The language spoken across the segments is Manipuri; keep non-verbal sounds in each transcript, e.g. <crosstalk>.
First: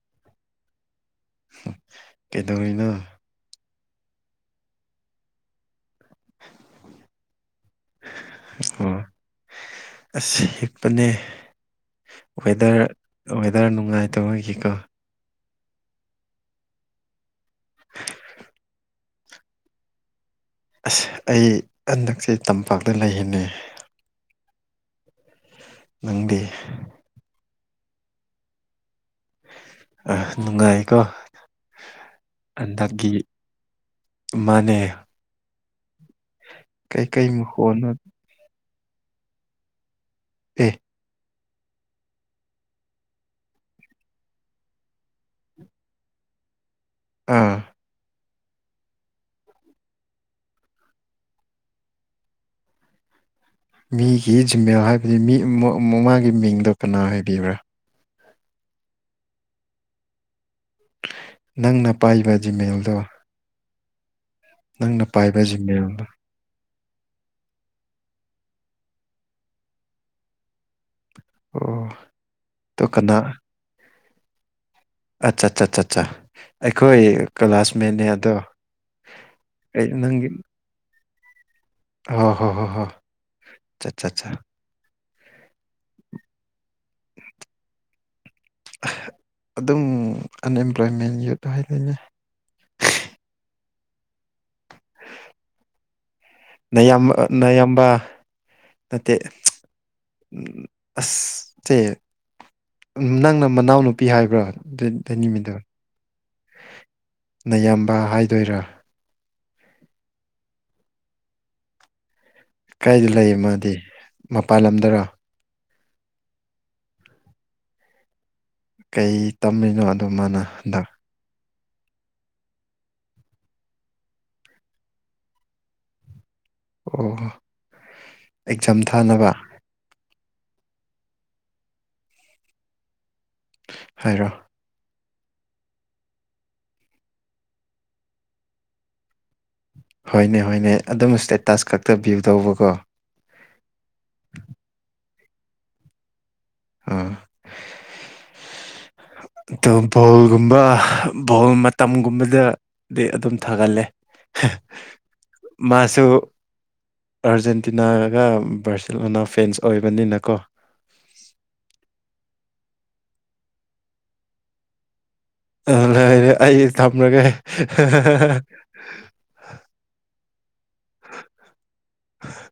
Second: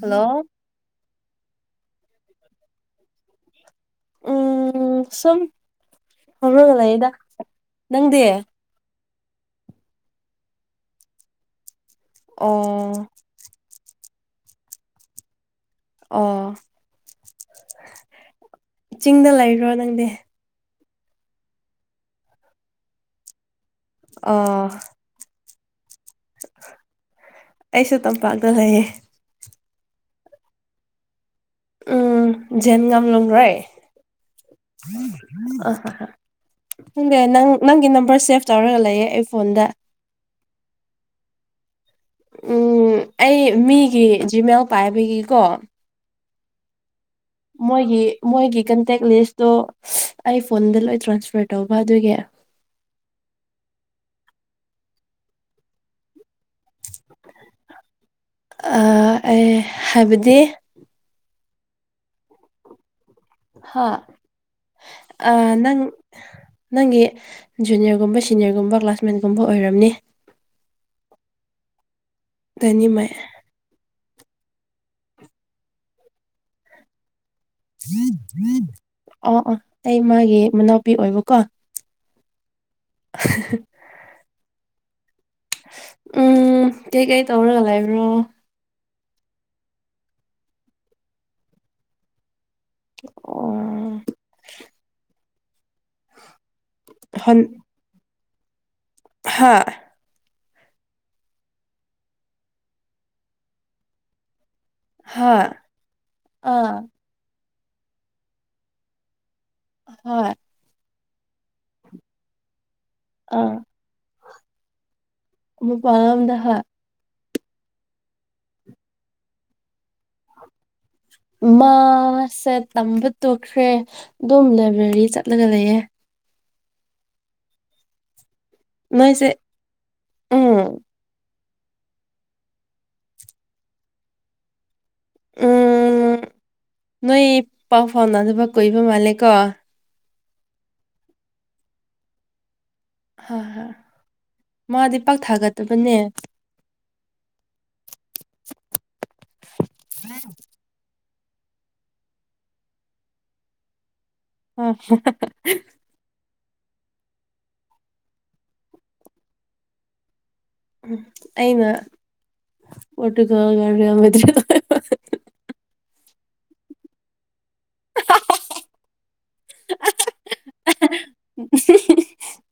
ꯍꯜꯂꯣ ꯀꯩꯗꯧꯔꯤꯅꯣ ꯎꯝ ꯁꯨꯝ ꯐꯝꯔꯒ ꯂꯩꯌꯦꯗ ꯅꯪꯗꯤ ꯑꯣ ꯑꯁ ꯍꯤꯛꯄꯅꯦ ꯑꯣ ꯋꯦꯗꯔ ꯋꯦꯗꯔ ꯅꯨꯡꯉꯥꯏ ꯇꯃꯥꯏꯒꯤ ꯀꯣ ꯑꯣ ꯆꯤꯡꯗ ꯂꯩꯕ꯭ꯔꯣ ꯅꯪꯗꯤ ꯑꯁ ꯑꯩ ꯍꯟꯗꯛꯁꯦ ꯇꯝꯄꯥꯛꯇ ꯂꯩꯌꯦꯅꯦ ꯑꯣ ꯅꯪꯗꯤ ꯑꯩꯁꯨ ꯇꯝꯄꯥꯛꯇꯥ ꯂꯩꯌꯦ ꯑ ꯅꯨꯡꯉꯥꯏꯀꯣ ꯎꯝ ꯖꯦꯟꯒꯝ ꯍꯟꯗꯛꯀꯤ ꯂꯣꯡꯔꯣꯏ ꯃꯥꯅꯦ ꯑ ꯈꯪꯗꯦ ꯀꯩꯀꯩ ꯅꯪ ꯅꯪꯒꯤ ꯃꯈꯣꯟꯅꯣ ꯅꯝꯕꯔ ꯁꯦꯚ ꯇꯧꯔꯒ ꯂꯩꯌꯦ ꯑꯩ ꯐꯣꯟꯗ ꯑꯦ ꯎꯝ ꯑꯩ ꯃꯤꯒꯤ ꯖꯤꯃꯦꯜ ꯄꯥꯏꯕꯒꯤꯀꯣ ꯑꯥ ꯃꯣꯏꯒꯤ ꯃꯣꯏꯒꯤ ꯀꯟꯇꯦꯛ ꯂꯤꯁꯇꯣ ꯑꯩ ꯐꯣꯟꯗ ꯂꯣꯏ ꯇ꯭ꯔꯥꯟꯁꯐꯔ ꯇꯧꯕ ꯑꯗꯨꯒꯤ <unintelligible> ꯃꯤꯒꯤ ꯖꯤꯃꯦꯜ ꯍꯥꯏꯕꯗꯤ ꯃꯤ ꯃꯥꯒꯤ ꯃꯤꯡꯗꯣ ꯀꯅꯥ ꯍꯥꯏꯕꯤꯕ꯭ꯔꯥ ꯥꯑꯥ ꯑꯦ ꯍꯥꯏꯕꯗꯤ ꯅꯪꯅ ꯄꯥꯏꯕ ꯖꯤꯃꯦꯜꯗꯣ ꯍꯥ ꯅꯪꯅ ꯄꯥꯏꯕ ꯑꯥ ꯅꯪ ꯖꯤꯃꯦꯜꯗꯣ ꯅꯪꯒꯤ ꯖꯨꯅꯤꯌꯔꯒꯨꯝꯕ ꯁꯤꯅꯤꯌꯔꯒꯨꯝꯕ ꯀ꯭ꯂꯥꯁꯃꯦꯠꯒꯨꯝꯕ ꯑꯣꯏꯔꯝꯅꯤ ꯑꯣ ꯇꯣ ꯗꯅꯤꯃ ꯀꯅꯥ ꯑꯠꯆꯥ ꯑꯠꯆꯥ ꯑ ꯑ ꯑꯩꯈꯣꯏ ꯀ꯭ꯂꯥꯁꯃꯦꯠꯅꯦ ꯑꯗꯣ ꯑꯣ ꯑꯣ ꯑꯩ ꯃꯥꯒꯤ ꯃꯅꯥꯎꯄꯤ ꯑꯣꯏꯕꯀꯣ ꯍ ꯍꯣ ꯍꯣ ꯍꯣ ꯆꯥ ꯆꯥ ꯆꯥ ꯎꯝ ꯀꯩ ꯀꯩ ꯇꯧꯔꯣꯂꯏꯕ꯭ꯔꯣ ꯑꯗꯨꯝ ꯑꯟꯑꯦꯝꯄ꯭ꯂꯣꯏꯃꯦꯟ ꯌꯨꯠ ꯍꯥꯏꯗꯣꯏꯅꯦ ꯑꯣ ꯅ ꯌꯥꯝ ꯍꯟ ꯅꯌꯥꯝꯝꯕ ꯅꯩ ꯍꯥ ꯑꯁ ꯁꯦ ꯅꯪꯅ ꯃꯅꯥꯎꯅꯨꯄꯤ ꯍꯥꯏꯕ꯭ꯔꯥ ꯍꯥꯥ ꯗꯦꯅꯤꯃꯤꯗꯣ ꯑꯥ ꯅꯌꯥꯝꯕ ꯍꯥꯏꯗꯣꯏꯔꯥ ꯍꯣꯏ ꯀꯥꯏꯗ ꯂꯩ ꯑꯥ ꯃꯥꯗꯤ ꯃꯄꯥꯜꯂꯝꯗꯔꯣ ꯃꯄꯥꯜ ꯂꯝꯗ ꯍꯣꯏ ꯀꯩ ꯇꯝꯃꯤꯅꯣ ꯑꯗꯨ ꯃꯥꯅ ꯍꯟꯗꯛ ꯃꯥꯁꯦ ꯇꯝꯕ ꯇꯣꯛꯈ꯭ꯔꯦ ꯑꯗꯨꯝ ꯂꯥꯏꯕ꯭ꯔꯦꯔꯤ ꯆꯠꯂꯒ ꯂꯩꯌꯦ ꯑꯣ ꯑꯦꯛꯖꯥꯝ ꯅꯣꯏꯁꯦ ꯊꯥꯅꯕ ꯎꯝ ꯍꯥꯏꯔꯣ ꯎꯝ ꯅꯣꯏ ꯄꯥꯎ ꯐꯥꯎꯅꯗꯕ ꯀꯨꯏꯕ ꯃꯥꯜꯂꯦ ꯀꯣ ꯍꯣꯏꯅꯦ ꯍꯣꯏꯅꯦ ꯑꯗꯨꯝ ꯏꯁꯇꯦꯇꯥꯁ ꯈꯛꯇꯕꯤꯌꯨꯗꯧꯕꯀꯣ ꯍꯣꯏ ꯍꯣꯏ ꯃꯥꯗꯤ ꯄꯥꯛ ꯊꯥꯒꯟꯗꯕꯅꯦ ꯑꯥ ꯑꯣ ꯕꯣꯜꯒꯨꯝꯕ ꯕꯣꯜ ꯃꯇꯝꯒꯨꯝꯕꯗꯗꯤ ꯑꯗꯨꯝ ꯊꯥꯒꯜꯂꯦ ꯃꯥꯁꯨ ꯑꯥꯔꯖꯦꯟꯇꯤꯅꯥꯒ ꯕꯥꯔꯖꯤꯂꯣꯅꯥ ꯐꯦꯟꯁ ꯑꯣꯏꯕꯅꯤꯅꯀꯣ ꯑꯩꯅ ꯄꯣꯔꯇꯨꯒꯜꯗ ꯑꯔꯦ ꯑꯩ ꯊꯝꯃꯒꯦ ꯍ ꯍ ꯍ ꯍ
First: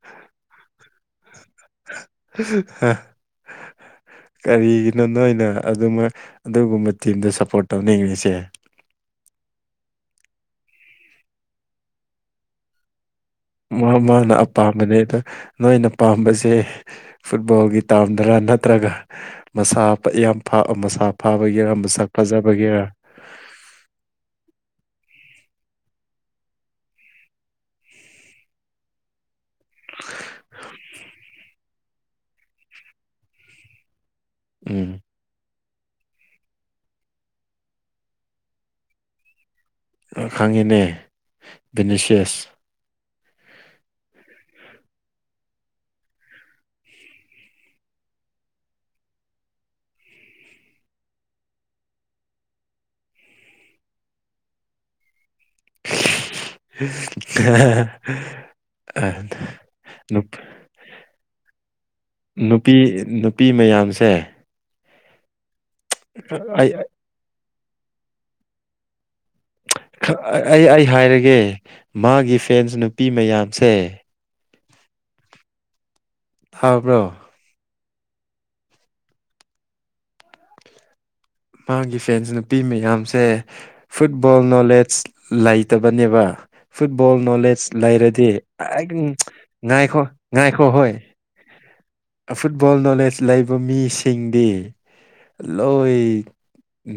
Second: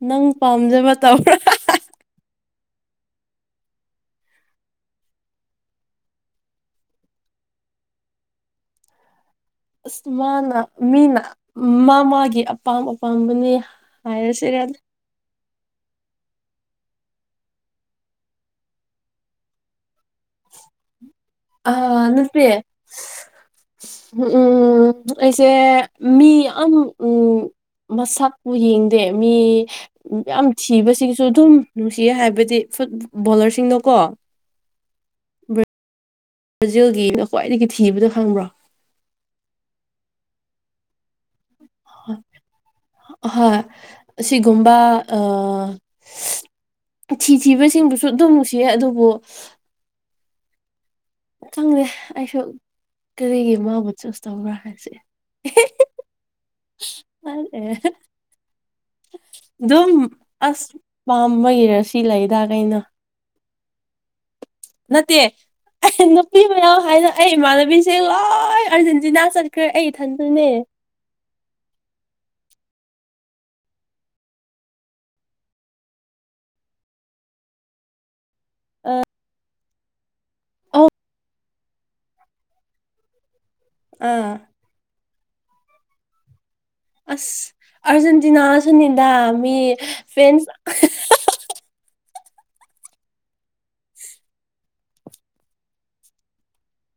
ꯅꯪ ꯄꯥꯝꯖꯕ ꯇꯧ꯭ꯔꯥ <unintelligible> <unintelligible> ꯍ ꯀꯔꯤꯒꯤꯅꯣ ꯅꯣꯏꯅ ꯑꯗꯨꯃꯛ ꯑꯗꯨꯒꯨꯝꯕ ꯇꯤꯝꯗ ꯁꯞꯄꯣꯔꯠ ꯇꯧꯅꯤꯡꯉꯔꯤꯁꯦ <inaudible> ꯑꯁ ꯃꯥꯅ ꯃꯤꯅ ꯃꯥ ꯃꯥꯒꯤ ꯑꯄꯥꯝꯕ ꯃꯥꯅ ꯑꯄꯥꯝꯕꯅꯦ ꯑꯗꯣ ꯅꯣꯏꯅ ꯄꯥꯝꯕꯁꯦ ꯐꯨꯠꯕꯣꯜꯒꯤ ꯇꯥꯝꯗ꯭ꯔꯥ ꯅꯠꯇ꯭ꯔꯒ ꯃꯁꯥ ꯠ ꯌꯥꯝ ꯃꯁꯥ ꯐꯥꯕꯒꯤꯦꯔꯥ ꯑꯥ ꯃꯁꯥꯛ ꯅꯠꯇꯦ ꯐꯖꯕꯒꯤꯦꯔꯥ ꯎꯝ ꯎꯝ ꯁꯦ ꯃꯤ ꯌꯥꯝ ꯃꯁꯛꯄꯨ ꯌꯦꯡꯗꯦ ꯃꯤ ꯌꯥꯝ ꯊꯤꯕꯁꯤꯁꯨ ꯑꯗꯨꯝ ꯅꯨꯡꯁꯤꯌꯦ ꯍꯥꯏꯕꯗꯤ ꯐꯨꯠ ꯕꯣꯂꯔꯁꯤꯡꯅꯀꯣ ꯎꯝ ꯕ꯭ꯔꯥꯖꯤꯜꯒꯤꯅ ꯈ꯭ꯋꯥꯏꯗꯒꯤ ꯊꯤꯕꯗ ꯈꯪꯕ꯭ꯔꯣ ꯈꯪꯉꯤꯅꯦ ꯕꯤꯅꯤꯁꯤꯌꯁ ꯍꯣꯏ ꯁꯤꯒꯨꯝꯕ ꯑ ꯊꯤꯊꯤꯕꯁꯤꯡꯕꯨꯁꯨ ꯑꯗꯨꯝ ꯅꯨꯡꯁꯤꯌꯦ ꯑꯗꯨꯕꯨ <inaudible> ꯆꯪꯗꯦ ꯑꯩꯁꯨ ꯀꯔꯤꯒꯤ ꯃꯥꯕꯨ ꯆꯨꯁ ꯇꯧꯕ꯭ꯔꯥ ꯍꯥꯏꯁꯦ ꯑꯦ <inaudible> ꯑꯗꯨꯝ ꯑꯁ ꯄꯥꯝꯕ ꯏꯔꯁꯤ ꯂꯩꯗꯥ ꯅꯨꯄꯤ ꯀꯩꯅ ꯅꯨꯄꯤ ꯃꯌꯥꯝꯁꯦ ꯅꯠꯇꯦ ꯑꯩ ꯅꯨꯄꯤ ꯑꯩ ꯃꯌꯥꯝ ꯍꯥꯏꯅ ꯑꯩ ꯏꯃꯥꯟꯅꯕꯤꯁꯦ ꯂꯣꯏ ꯑꯥꯔꯖꯦꯟꯇꯤꯅꯥ ꯆꯠꯈ꯭ꯔꯦ ꯑꯩ ꯏꯊꯟꯇꯅꯦ ꯑꯩ ꯑꯩ ꯍꯥꯏꯔꯒꯦ ꯃꯥꯒꯤ ꯐꯦꯟꯁ ꯅꯨꯄꯤ ꯃꯌꯥꯝꯁꯦ ꯊꯥꯕ꯭ꯔꯣ ꯑ <unintelligible> ꯃꯥꯒꯤ ꯐꯦꯟꯁ ꯅꯨꯄꯤ ꯃꯌꯥꯝꯁꯦ ꯑꯥ ꯐꯨꯠꯕꯣꯜ ꯅꯣꯂꯦꯖ ꯂꯩꯇꯕꯅꯦꯕ ꯐꯨꯠꯕꯣꯜ ꯑꯁ ꯅꯣꯂꯦꯖ ꯂꯩꯔꯗꯤꯝ ꯑꯥꯔꯖꯦꯟꯇꯤꯅꯥꯁꯨꯅꯤꯗ ꯃꯤ ꯉꯥꯏꯈꯣ ꯐꯦꯟꯁ ꯉꯥꯏꯈꯣ ꯍꯣꯏ ꯐꯨꯠꯕꯣꯜ ꯅꯣꯂꯦꯖ ꯂꯩꯕ ꯃꯤꯁꯤꯡꯗꯤ ꯂꯣꯏ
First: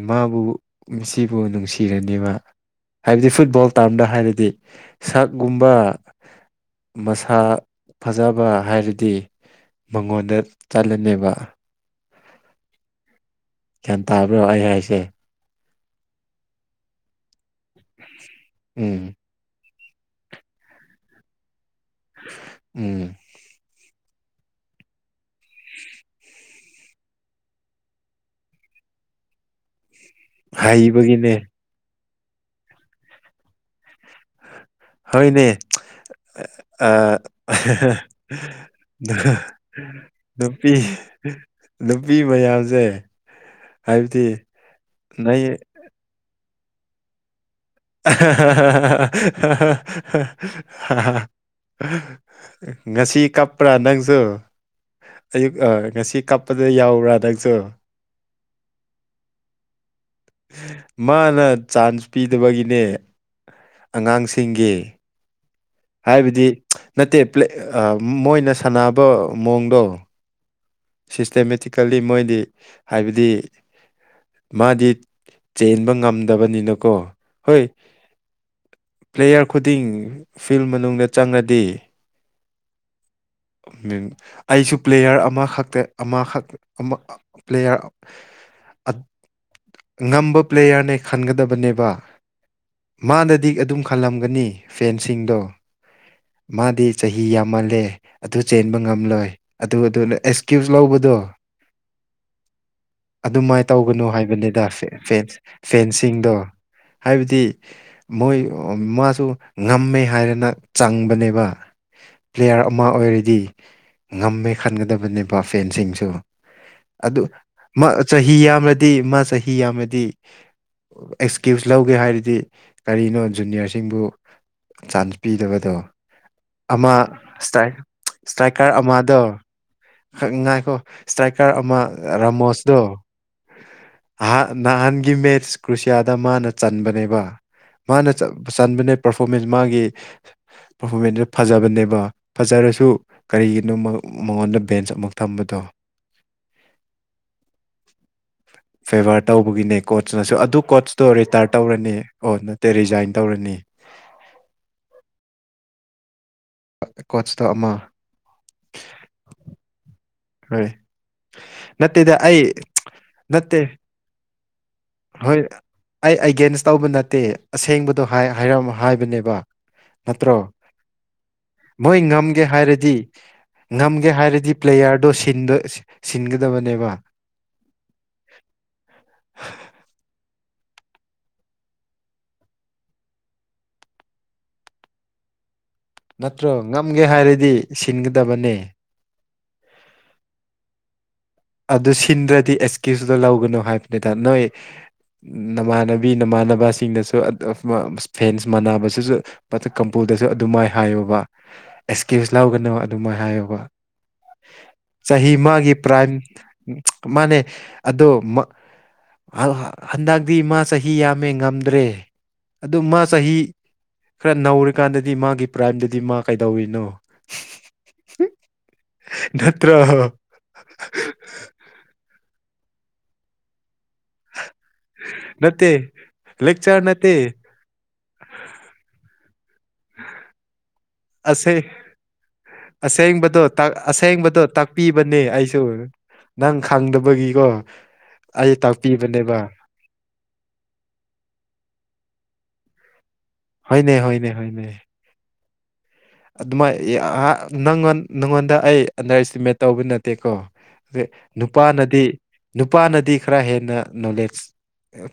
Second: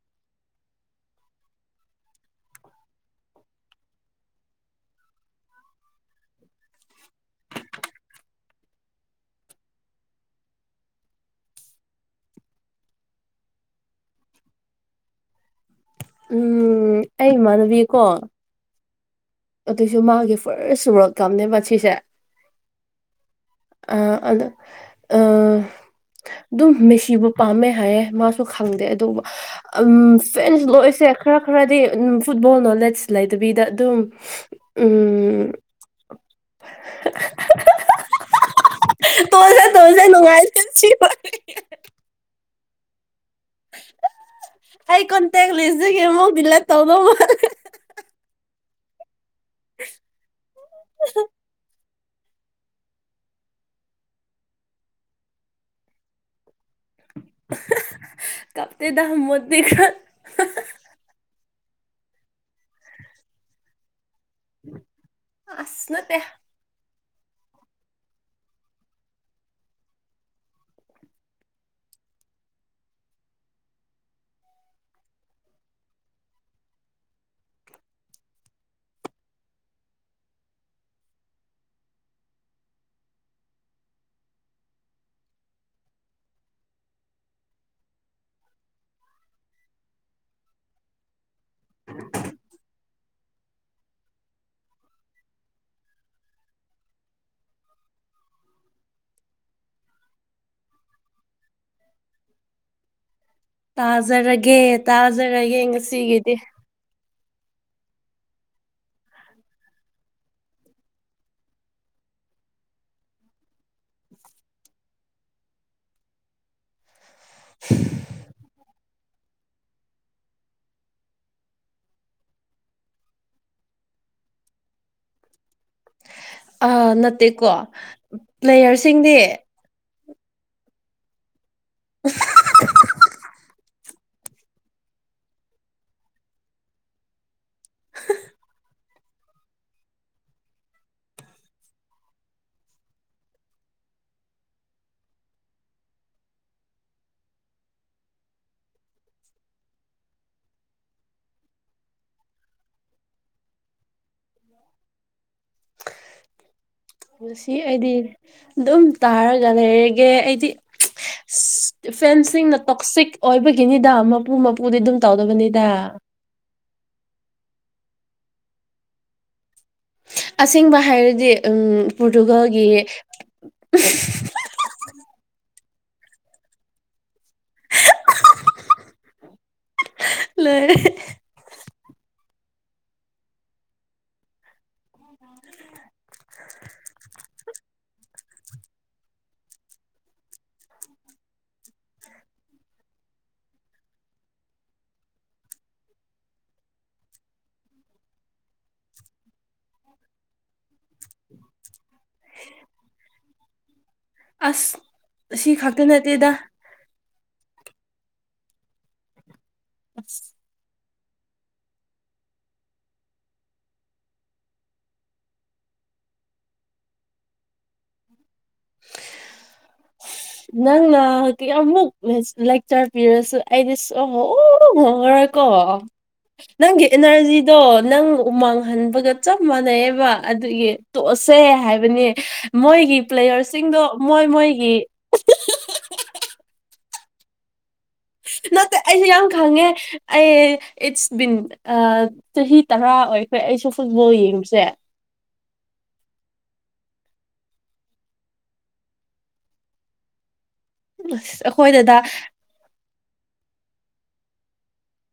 ꯃꯥꯕꯨ ꯃꯁꯤꯕꯨ ꯅꯨꯡꯁꯤꯔꯅꯦꯕ ꯍꯥꯏꯕꯗꯤ ꯐꯨꯠꯕꯣꯜ ꯇꯥꯝꯗ ꯍꯥꯏꯔꯗꯤ ꯁꯛꯒꯨꯝꯕ ꯃꯁꯥ ꯐꯖꯕ ꯍꯥꯏꯔꯗꯤ ꯃꯉꯣꯟꯗ ꯆꯠꯂꯅꯦꯕ ꯒ꯭ꯌꯥꯟ ꯇꯥꯕ꯭ꯔꯣ ꯑꯩ ꯍꯥꯏꯁꯦ ꯎꯝ ꯑꯩ ꯏꯃꯥꯟꯅꯕꯤꯀꯣ ꯎꯝ ꯑꯗꯨꯏꯁꯨ ꯃꯥꯒꯤ ꯐꯥꯔꯁ ꯔꯜꯀꯅꯦꯕ ꯁꯤꯁꯦ ꯎꯝ ꯑ ꯑꯗꯨꯗ <inaudible> ꯑꯗꯨꯝ ꯃꯦꯁꯤꯕꯨ ꯄꯥꯝꯃꯦ ꯍꯥꯏꯌꯦꯦ ꯃꯥꯁꯨ ꯈꯪꯗꯦ ꯑꯗꯨꯕꯨ ꯐꯦꯟꯁ ꯂꯣꯏꯁꯦ ꯍꯩꯕꯒꯤꯅꯦ ꯈꯔ ꯈꯔꯗꯤꯝ ꯐꯨꯠꯕꯣꯜ ꯅꯣꯂꯦꯖ ꯂꯩꯗꯕꯤꯗ ꯑꯗꯨꯝ ꯍꯅꯦ ꯎꯝ ꯑ ꯇꯣꯛꯑꯁꯦ ꯇꯣꯛꯑꯁꯦ ꯅꯨꯡꯉꯥꯏꯇꯦ ꯅꯨꯄꯤ ꯁꯤ ꯅꯨꯄꯤ ꯃꯌꯥꯝꯁꯦ ꯍꯥꯏꯕꯗꯤ ꯑꯩ ꯅꯩ ꯀꯣꯟꯇꯦꯛ ꯂꯤꯁ ꯒ ꯌꯦꯃ ꯂ ꯇꯧꯕꯕ <unintelligible> ꯉꯁꯤ ꯀꯞꯄ꯭ꯔꯥ ꯅꯪꯁꯨ ꯑꯌꯨꯛ ꯉꯁꯤ ꯀꯞ ꯐꯅ ꯌꯥꯎꯕ꯭ꯔꯥ ꯅꯪꯁꯨ ꯀꯞꯇꯦꯗ ꯃꯨꯠꯇꯤ ꯈꯔ ꯃꯥ ꯅ ꯆꯥꯟꯁ ꯄꯤꯗꯕꯒꯤꯅꯦ ꯑꯉꯥꯡꯁꯤꯡꯒꯤ ꯑꯁ ꯅꯠꯇꯦ ꯍꯥꯏꯕꯗꯤ ꯅꯠꯇꯦ ꯃꯣꯏꯅ ꯁꯥꯟꯅꯕ ꯃꯑꯣꯡꯗꯣ ꯁꯤꯁꯇꯦꯃꯦꯇꯤꯀꯦꯜꯂꯤ ꯃꯣꯏꯗꯤ ꯍꯥꯏꯕꯗꯤ ꯃꯥꯗꯤ ꯆꯦꯟꯕ ꯉꯝꯗꯕꯅꯤꯅꯀꯣ ꯍꯣꯏ ꯄ꯭ꯂꯦꯌꯔ ꯈꯨꯗꯤꯡ ꯐꯤꯜ ꯃꯅꯨꯡꯗ ꯆꯪꯂꯗꯤ ꯃꯤꯟ ꯑꯩꯁꯨ ꯄ꯭ꯂꯦꯌꯥꯔ ꯑꯃꯈꯛꯇ ꯑꯃꯈꯛ ꯄ꯭ꯂꯦꯌꯥꯔ ꯉꯝꯕ ꯄ꯭ꯂꯦꯌꯥꯔꯅꯦ ꯈꯟꯒꯗꯕꯅꯦꯕ ꯃꯥꯗꯗꯤ ꯑꯗꯨꯝ ꯈꯜꯂꯝꯒꯅꯤ ꯐꯦꯟꯁꯤꯡꯗꯣ ꯃꯥꯗꯤ ꯆꯍꯤ ꯌꯥꯝꯃꯜꯂꯦ ꯑꯗꯨ ꯆꯦꯟꯕ ꯉꯝꯂꯣꯏ ꯑꯗꯨ ꯑꯗꯨꯅ ꯑꯦꯛꯁꯀ꯭ꯌꯨꯁ ꯂꯧꯕꯗꯣ ꯑꯗꯨꯃꯥꯏꯅ ꯇꯧꯒꯅꯨ ꯇꯥꯖꯔꯒꯦ ꯍꯥꯏꯕꯅꯤꯗ ꯐ ꯇꯥꯖꯔꯒꯦ ꯐꯦꯟꯁꯤꯡꯗꯣ ꯉꯁꯤꯒꯤꯗꯤ ꯍꯥꯏꯕꯗꯤ ꯃꯣꯏ ꯃꯥꯁꯨ ꯉꯝꯃꯦ ꯍꯥꯏꯔꯅ ꯆꯪꯕꯅꯦꯕ ꯄ꯭ꯂꯦꯌꯥꯔ ꯑꯃ ꯑꯣꯏꯔꯗꯤ ꯉꯝꯃꯦ ꯈꯟꯒꯗꯕꯅꯦꯕ ꯐꯦꯟꯁꯤꯡꯁꯨ ꯑꯗꯨ ꯆꯍꯤ ꯌꯥꯝꯂꯗꯤ ꯃꯥ ꯆꯍꯤ ꯌꯥꯝꯂꯗꯤ ꯑꯦꯛꯁꯀ꯭ꯌꯨꯁ ꯂꯧꯒꯦ ꯍꯥꯏꯔꯗꯤ ꯀꯔꯤꯅꯣ ꯖꯨꯅꯤꯌꯔꯁꯤꯡꯕꯨ ꯆꯥꯟꯁ ꯄꯤꯗꯕ ꯑꯗꯣ ꯑꯥ ꯑꯃ ꯅꯠꯇꯦꯀꯣ ꯏꯁꯇ꯭ꯔꯥꯏꯀꯔ ꯄ꯭ꯂꯦꯌꯔꯁꯤꯡꯗꯤ ꯑꯃꯗꯣ ꯈꯛ ꯉꯥꯏꯈꯣ ꯏꯁꯇ꯭ꯔꯥꯏꯀꯔ ꯑꯃ ꯔꯥꯃꯣꯁꯗꯣ ꯍ ꯅꯍꯥꯟꯒꯤ ꯃꯦꯠꯁ ꯀ꯭ꯔꯨꯁꯤꯌꯥꯗ ꯃꯥꯅ ꯆꯟꯕꯅꯦꯕ ꯃꯥꯅ ꯆꯟꯕꯅꯦ ꯄꯔꯐꯣꯔꯃꯦꯟꯁ ꯃꯥꯒꯤ ꯄꯔꯐꯣꯔꯃꯦꯟꯁꯇ ꯐꯖꯕꯅꯦꯕ ꯐꯖꯔꯁꯨ ꯀꯔꯤꯒꯤꯅꯣ ꯃꯉꯣꯟꯗ ꯕꯦꯟꯁ ꯑꯃꯨ ꯊꯝꯕꯗꯣ ꯐꯦꯚꯔ ꯇꯧꯕꯒꯤꯅꯦ ꯀꯣꯆꯅꯁꯨ ꯑꯗꯨ ꯀꯣꯆꯇꯣ ꯔꯤꯇꯥꯔ ꯇꯧꯔꯅꯤ ꯑꯣ ꯅꯠꯇꯦ ꯔꯤꯖꯥꯏꯟ ꯇꯧꯔꯅꯤ <inaudible> ꯀꯣꯆꯇꯣ ꯁꯤ ꯑꯃ ꯑꯩꯗꯤ ꯑꯗꯨꯝ ꯇꯥꯔꯒ ꯂꯩꯔꯦ ꯑꯩꯗꯤ ꯍꯣꯏ ꯅꯠꯇꯦꯗ ꯑꯩ ꯐꯦꯟꯁꯤꯡꯅ ꯇꯣꯛꯁꯤꯛ ꯅꯠꯇꯦ ꯑꯣꯏꯕꯒꯤꯅꯤꯗ ꯃꯄꯨ ꯃꯄ ꯍꯣꯏ ꯑꯩ ꯑꯦꯒꯦꯟꯁ ꯇꯧꯕ ꯅꯠꯇꯦ ꯑꯁꯦꯡꯕꯗꯣꯔ ꯍꯥꯏꯕꯅꯦꯕ ꯅꯠꯇ꯭ꯔꯣ ꯑꯁꯦꯡꯕ ꯍꯥꯏꯔꯗꯤ ꯎꯝ ꯃꯣꯏ ꯉꯝꯒꯦ ꯄꯣꯔꯇꯨꯒꯜꯒꯤ ꯍꯥꯏꯔꯗꯤ ꯉꯝꯒꯦ ꯍꯥꯏꯔꯗꯤ ꯄ꯭ꯂꯦꯌꯥꯔꯗꯣ ꯁꯤ ꯁꯤꯟ ꯁꯤꯟꯒꯗꯕꯅꯦꯕ ꯂꯣꯏ ꯅꯠꯇ꯭ꯔꯣ ꯉꯝꯒꯦ ꯍꯥꯏꯔꯗꯤ ꯁꯤꯟꯒꯗꯕꯅꯦ ꯑꯗꯨ ꯁꯤꯟꯗ꯭ꯔꯗꯤ ꯑꯦꯛꯁꯀ꯭ꯌꯨꯁꯇꯣ ꯂꯧꯒꯅꯨ ꯍꯥꯏꯕꯅꯤꯗ ꯅꯣꯏ ꯅꯃꯥꯟꯅꯕꯤ ꯅꯃꯥꯟꯅꯕꯁꯤꯡꯅꯁꯨ ꯐꯦꯟꯁ ꯃꯥꯟꯅꯕꯁꯤꯁꯨꯊ ꯀꯝꯄꯣ ꯗꯁꯨ ꯑꯗꯨꯃꯥꯏ ꯍꯥꯏꯌꯣꯕ ꯑꯦꯛꯁꯀ꯭ꯌꯨꯁ ꯂꯧꯒꯅꯕ ꯑꯗꯨꯃꯥꯏ ꯍꯥꯏꯌꯣꯕ ꯑꯁ ꯆꯍꯤ ꯑꯁꯤ ꯃꯒꯤ ꯈꯛꯇ ꯄ꯭ꯔꯥꯏꯝ ꯅꯠꯇꯦꯗ ꯎ ꯃꯥꯅꯦ ꯑꯗꯣ ꯑꯁ ꯍꯟꯗꯛꯗꯤ ꯃꯥ ꯆꯍꯤ ꯌꯥꯝꯃꯦ ꯉꯝꯗ꯭ꯔꯦ ꯑꯗꯨ ꯃꯥ ꯆꯍꯤ ꯈꯔ ꯅꯧꯔꯤꯀꯥꯟꯗꯗꯤ ꯃꯥꯒꯤ ꯄ꯭ꯔꯥꯏꯝꯗꯗꯤ ꯃꯥ ꯀꯩꯗꯧꯔꯤꯅꯣ ꯅꯠꯇ꯭ꯔ ꯅꯪꯅ ꯀꯌꯥꯃꯨꯛ ꯂꯥꯏꯆꯔꯒꯦ ꯑꯩꯗꯤ ꯑꯣ ꯑꯣ ꯃꯔ ꯀꯣ ꯅꯠꯇꯦ ꯂꯦꯛꯆꯔ ꯅꯪꯒꯤ ꯅꯠꯇꯦ ꯑꯦꯅꯔꯖꯤꯗꯣ ꯅꯪ ꯎꯃꯥꯡꯍꯟꯕꯒ ꯃꯥꯟꯅꯩꯌꯦꯕ ꯑꯗꯨꯒꯤ ꯇꯣꯛꯑꯁꯦ ꯑꯁꯦ ꯍꯥꯏꯕꯅꯤ ꯃꯣꯏꯒꯤ ꯑꯁꯦꯡꯕꯗꯣ ꯇꯥꯛ ꯄ꯭ꯂꯦꯌꯔꯁꯤꯡꯗꯣ ꯃꯣꯏ ꯃꯣꯏ ꯑꯁꯦꯡꯕꯗꯣ ꯇꯥꯛꯄꯤꯕꯅꯦ ꯑꯩꯁꯨ ꯅꯪ ꯈꯪꯗꯕꯒꯤꯀꯣ ꯑꯩ ꯅꯠꯇꯦ ꯑꯩꯅ ꯌꯥꯝ ꯇꯥꯛꯄꯤꯕꯅꯦꯕ ꯈꯪꯉꯦ ꯑꯩ ꯏꯠꯁ ꯕꯤꯟ ꯇꯔꯥ ꯑꯣꯏꯈꯔꯦ ꯑꯩꯁꯨ ꯍꯣꯏꯅꯦ ꯐꯨꯠꯕꯣꯜ ꯍꯣꯏꯅꯦ ꯌꯦꯡꯕꯁꯦ ꯍꯣꯏꯅꯦ ꯑꯗꯨꯃꯥꯏ ꯅꯪꯉꯣꯟ ꯅꯪꯉꯣꯟꯗ ꯑꯩ ꯑꯟꯗꯔ ꯑꯦꯁꯇꯤꯃꯦꯠ ꯇꯧꯕ ꯅꯠꯇꯦꯀꯣ ꯑꯁ ꯑꯩꯈꯣꯏꯗꯗ ꯅꯨꯄꯥꯅꯗꯤ ꯅꯨꯄꯥꯅꯗꯤ ꯈꯔ ꯍꯦꯟꯅ ꯅꯣꯂꯦꯖ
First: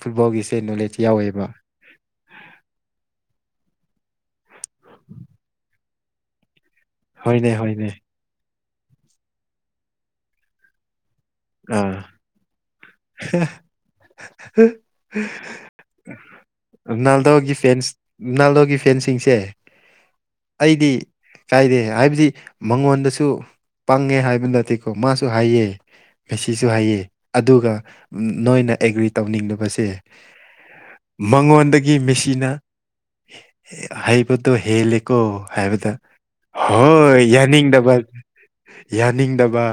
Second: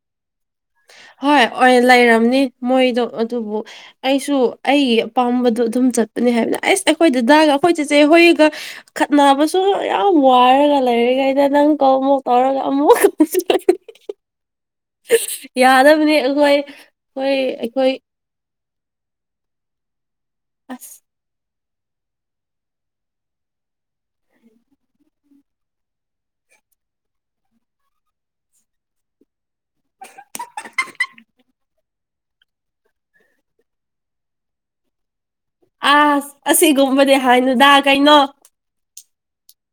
ꯐꯨꯠꯕꯣꯜꯒꯤꯁꯦ ꯅꯣꯂꯦꯖ ꯌꯥꯎꯋꯦꯕ ꯍꯣꯏ ꯂꯩꯔꯝꯅꯤ ꯃꯣꯏꯗꯣ ꯑꯗꯨꯕꯨ ꯑꯩꯁꯨ ꯁꯨ ꯑꯩꯒꯤ ꯑꯄꯥꯝꯕꯗꯣ ꯑꯗꯨꯝ ꯆꯠꯄꯅꯦ ꯍꯥꯏꯕꯅ ꯑꯁ ꯑꯩꯈꯣꯏ ꯗꯗꯥꯒ ꯍꯣꯏꯅꯦ ꯑꯩꯈꯣꯏ ꯍꯣꯏꯅꯦ ꯆꯦꯆꯦ ꯍꯣꯏꯒ ꯈꯠꯅꯕꯁꯨ ꯌꯥꯝ ꯋꯥꯔꯒ ꯂꯩꯥꯏꯔꯤꯉꯥꯏ ꯗꯗꯪ ꯀꯣ ꯑꯥ ꯃ ꯀꯔ ꯀꯃꯨ <inaudible> ꯌꯥꯗꯕꯅꯤ ꯑꯩꯈꯣꯏ ꯑꯩꯈꯣꯏ ꯔꯣꯅꯥꯜꯗꯣꯒꯤ ꯐꯦꯟꯁ ꯑꯩꯈꯣꯏ ꯔꯣꯅꯥꯜꯗꯣꯒꯤ ꯐꯦꯟꯁꯤꯡꯁꯦ ꯑꯩꯗꯤ ꯑꯁ ꯀꯥꯏꯔꯦ ꯍꯥꯏꯕꯗꯤ ꯃꯉꯣꯟꯗꯁꯨ ꯄꯪꯉꯦ ꯍꯥꯏꯕ ꯅꯠꯇꯦꯀꯣ ꯃꯥꯁꯨ ꯍꯥꯏꯌꯦ ꯃꯁꯤꯁꯨ ꯍꯥꯏꯌꯦ ꯑꯗꯨꯒ ꯅꯣꯏꯅ ꯑꯦꯒ꯭ꯔꯤ ꯇꯧꯅꯤꯡꯂꯤꯕꯁꯦ ꯃꯉꯣꯟꯗꯒꯤ ꯃꯦꯁꯤꯅ ꯍꯩꯕꯗꯣ ꯍꯦꯜꯂꯦꯀꯣ ꯍꯥꯏꯕꯗ ꯑꯁ ꯑꯁꯤꯒꯨꯝꯕꯗꯤ ꯍꯣꯏ ꯍꯥꯏꯅꯨꯗ ꯌꯥꯅꯤꯡꯗꯕ ꯀꯩꯅꯣ ꯌꯥꯅꯤꯡꯗꯕ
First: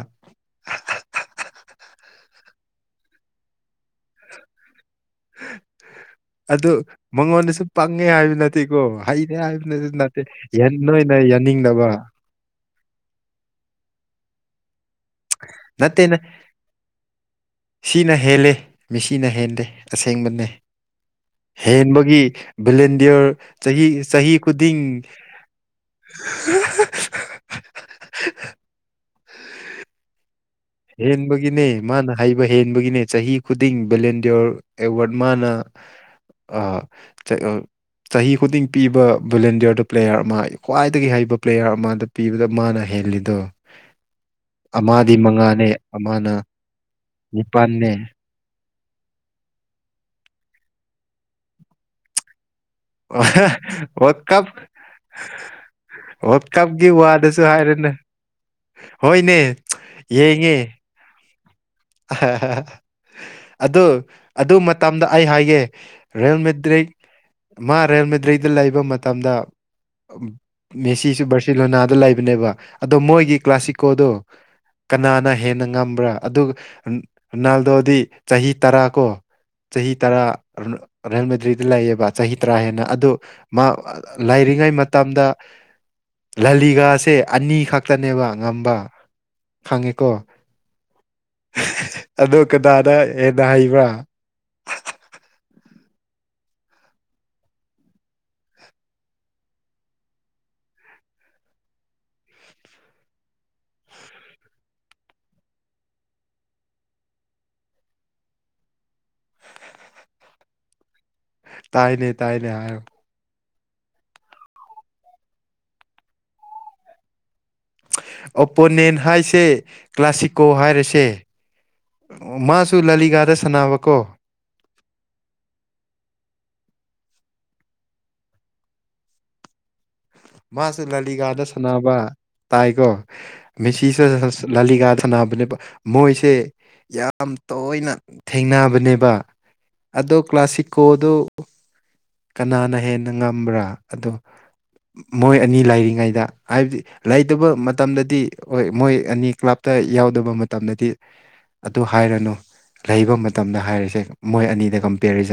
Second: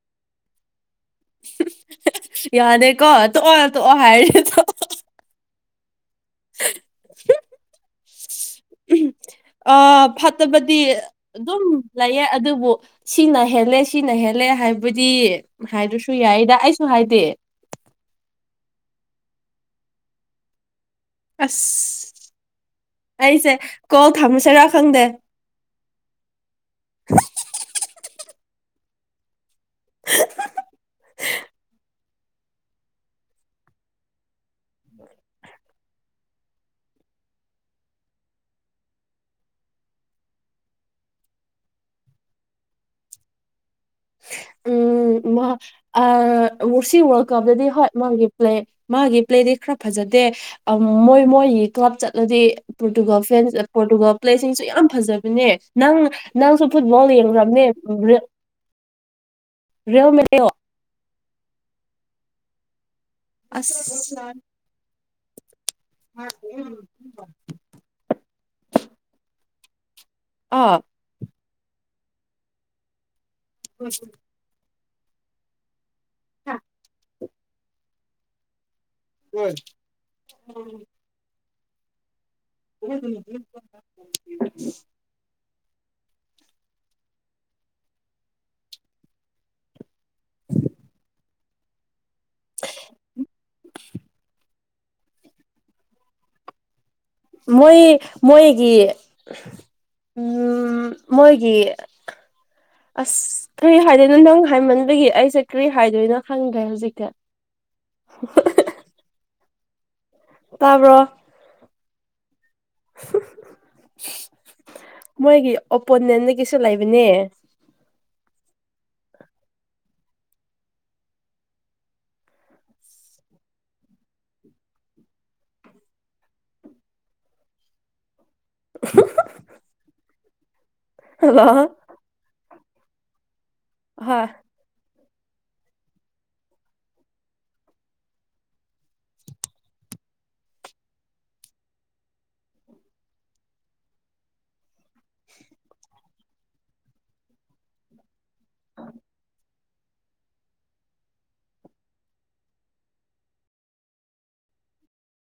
ꯌꯥꯔꯦꯀꯣ ꯇꯣꯛꯑꯣ ꯇꯣꯛꯑꯣ ꯍꯥꯏꯔꯦ ꯇꯣꯛꯑꯣ ꯑꯗꯨ ꯃꯉꯣꯟꯗꯁꯨ ꯄꯪꯉꯦ ꯍꯥꯏꯕ ꯅꯠꯇꯦꯀꯣ ꯇꯣꯛꯑꯣ ꯍꯩꯔꯦ ꯑ ꯍꯥꯏꯕꯅꯁꯨ ꯅꯠꯇꯦ ꯐꯠꯇꯕꯗꯤ ꯌꯥꯅꯤꯡꯗꯔꯣ ꯑꯩꯅꯥ ꯍꯥꯏꯁꯤ ꯑꯗꯨꯝ ꯂꯩꯌꯦ ꯑꯗꯨꯕꯨ ꯁꯤꯅ ꯍꯦꯜꯂꯦ ꯁꯤꯅ ꯍꯦꯜ ꯅꯠꯇꯦꯅ ꯌꯥꯏꯗ ꯑꯩꯁꯨ ꯍꯥꯏꯗꯦ ꯁꯤꯅ ꯍꯦꯜꯂꯦ ꯃꯤ ꯀꯤꯅ ꯍꯦꯟꯗꯦ ꯑꯁꯦꯡꯕꯅꯦ ꯑꯁ ꯍꯦꯟꯕꯒꯤ ꯚꯂꯦꯟꯗꯤꯌꯔ ꯑꯩꯁꯦ ꯆꯍꯤ ꯀꯣꯜ ꯆꯍꯤ ꯊꯝꯃꯁꯤꯔꯥ ꯈꯨꯗꯤꯡ ꯈꯪꯗꯦ <unintelligible> ꯍꯦꯟꯕꯒꯤꯅꯦ ꯃꯥꯅ ꯍꯩꯕ ꯍꯦꯟꯕꯒꯤꯅꯦ ꯆꯍꯤ ꯈꯨꯗꯤꯡ ꯚꯦꯂꯦꯟꯗꯤꯌꯣꯔ ꯑꯦꯋꯥꯔꯗ ꯃꯥꯅ ꯑ ꯆ <inaudible> ꯆꯍꯤ ꯈꯨꯗꯤꯡ ꯄꯤꯕ ꯚꯂꯦꯟꯗꯤꯌꯔꯗ ꯄ꯭ꯂꯦꯌꯥꯔ ꯑꯃ ꯈ꯭ꯋꯥꯏꯗꯒꯤ ꯍꯩꯕ ꯄ꯭ꯂꯦꯌꯥꯔ ꯑꯃꯗ ꯄꯤꯕꯗ ꯃꯥꯅ ꯍꯩ ꯍꯦꯜꯂꯤꯗꯣ ꯑꯃꯗꯤ ꯃꯉꯥ ꯑꯁꯤ ꯋꯥꯔꯜ ꯀꯞꯗꯗꯤ ꯍꯣꯏ ꯅꯤꯄꯥꯜꯅꯦ ꯃꯥꯒꯤ ꯄ꯭ꯂꯦ ꯃꯥꯒꯤ ꯄ꯭ꯂꯦꯗꯤ ꯈꯔ ꯐꯖꯗꯦ ꯃꯣꯏ ꯃꯣꯏꯒꯤ ꯀ꯭ꯂꯕ ꯆꯠꯂꯗꯤ Portugal fans Portugal world cup ꯄ꯭ꯂꯦꯁꯤꯡꯁꯨ ꯌꯥꯝ ꯐꯖꯕꯅꯦ ꯅꯪ ꯋꯥꯔꯜ ꯅꯪꯁꯨ ꯀꯞꯀꯤ ꯐꯨꯠꯕꯣꯜ ꯋꯥꯗꯁꯨ ꯌꯦꯡꯔꯝꯅꯦ ꯍꯥꯏꯔꯅꯦ ꯎ ꯍꯣꯏꯅꯦ ꯔꯣ ꯃꯣ ꯌꯦꯡꯉꯦ <inaudible> ꯑꯗꯨ ꯑꯁ ꯑꯗꯨ ꯃꯇꯝꯗ ꯑꯩ ꯍꯥꯏꯒꯦ ꯔꯌꯦꯜ ꯃꯦꯗ꯭ꯔꯤꯛ ꯃꯥ ꯔꯦꯜ ꯃꯗ꯭ꯔꯔꯤꯗ ꯂꯩꯕ ꯃꯇꯝꯗ ꯑꯥ ꯃꯦꯁꯤꯁꯨ ꯕꯔꯁꯤ ꯁꯤꯔꯤꯂꯣꯅꯥꯗ ꯂꯩꯕꯅꯦꯕ ꯑꯗꯣ ꯃꯣꯏꯒꯤ ꯀ꯭ꯂꯥꯁꯤꯀꯣꯗꯣ ꯀꯅꯥꯅ ꯍꯦꯟꯅ ꯉ ꯭ꯔ ꯑꯗꯨꯒꯅꯥꯜꯗꯣꯗꯤ ꯆꯍꯤ ꯇꯔꯥ ꯀꯣ ꯆꯍꯤ ꯇꯔꯥ ꯔꯦꯜꯕꯗ꯭ꯔꯤꯗ ꯂꯩꯌꯦꯕ ꯆꯍꯤ ꯇꯔꯥ ꯍꯦꯟꯅ ꯑꯗꯨ ꯃꯥ ꯂꯩꯥꯏꯔꯤꯉꯩ ꯃꯇꯝꯗ ꯂꯂꯤꯒꯥꯁꯦ ꯑꯅꯤ ꯈꯛꯇꯅꯦꯕ ꯉꯝꯕ ꯈꯪꯉꯤ ꯀꯣ ꯑꯗꯣ ꯀꯅꯥꯅ ꯍꯦꯟꯅ ꯍꯩꯕ꯭ꯔꯥ ꯃꯣꯏ ꯃꯣꯏꯒꯤ ꯎꯝ ꯃꯣꯏꯒꯤ <unintelligible> ꯑꯁ ꯀꯔꯤ ꯍꯥꯏꯗꯣꯏ ꯅꯊꯪ ꯍꯥꯏꯃꯟꯕꯒꯤ ꯑꯩꯁꯦ ꯀꯔꯤ ꯍꯥꯏꯗꯣꯏꯅꯣ ꯈꯪꯗꯦ ꯍꯧꯖꯤꯛꯗꯤ <inaudible> ꯇꯥꯕ꯭ꯔꯣ ꯇꯥꯏꯅꯦ ꯇꯥꯏꯅꯦ ꯍꯥꯏꯌꯣ ꯃꯣꯏꯒꯤ ꯑꯣꯄꯣꯅꯟꯅ ꯀꯩꯁꯨ ꯂꯩꯕꯅꯦ ꯑꯣꯄꯣꯅꯦꯟ ꯍꯥꯏꯁꯦ ꯀ꯭ꯂꯥꯁꯤꯀꯣ ꯍꯥꯏꯔꯁꯦ ꯃꯥꯁꯨ ꯂꯥꯂꯤꯒꯥꯗ ꯁꯅꯕꯀꯣ <inaudible> <inaudible> ꯃꯥꯁꯦ ꯂꯂꯤꯀꯥꯗ ꯍꯜꯂꯣ ꯁꯥꯟꯅꯕ ꯇꯥꯏꯀꯣ ꯃꯤꯦꯁꯤꯁꯨ ꯍꯣꯏ ꯂꯂꯤꯀꯥꯗ ꯁꯅꯕꯅꯦꯕ ꯃꯣꯏꯁꯦ ꯌꯥꯝ ꯇꯣꯏꯅ ꯊꯦꯡꯅꯕꯅꯦꯕ ꯑꯗꯣ ꯀ꯭ꯂꯁꯤꯛꯣ ꯑꯗꯨ ꯀꯅꯥꯅ ꯍꯦꯟꯅ ꯉꯝꯕ꯭ꯔꯥ ꯑꯗꯣ ꯃꯣꯏ ꯑꯅꯤ ꯂꯩꯥꯏꯔꯤꯉꯩꯗ ꯍꯥꯏꯕꯗꯤ ꯂꯩꯇꯕ ꯃꯇꯝꯗꯗꯤ ꯍꯣꯏ ꯃꯣꯏ ꯑꯅꯤ ꯀ꯭ꯂꯞꯇ ꯌꯥꯎꯗꯕ ꯃꯇꯝꯗꯗꯤ ꯑꯗꯨ ꯍꯥꯏꯔꯅꯨ ꯂꯩꯕ ꯃꯇꯝꯗ ꯍꯥꯏꯔꯤꯁꯦ ꯃꯣꯏ ꯑꯅꯤꯗ ꯀꯝꯄꯦꯔꯤꯖꯟ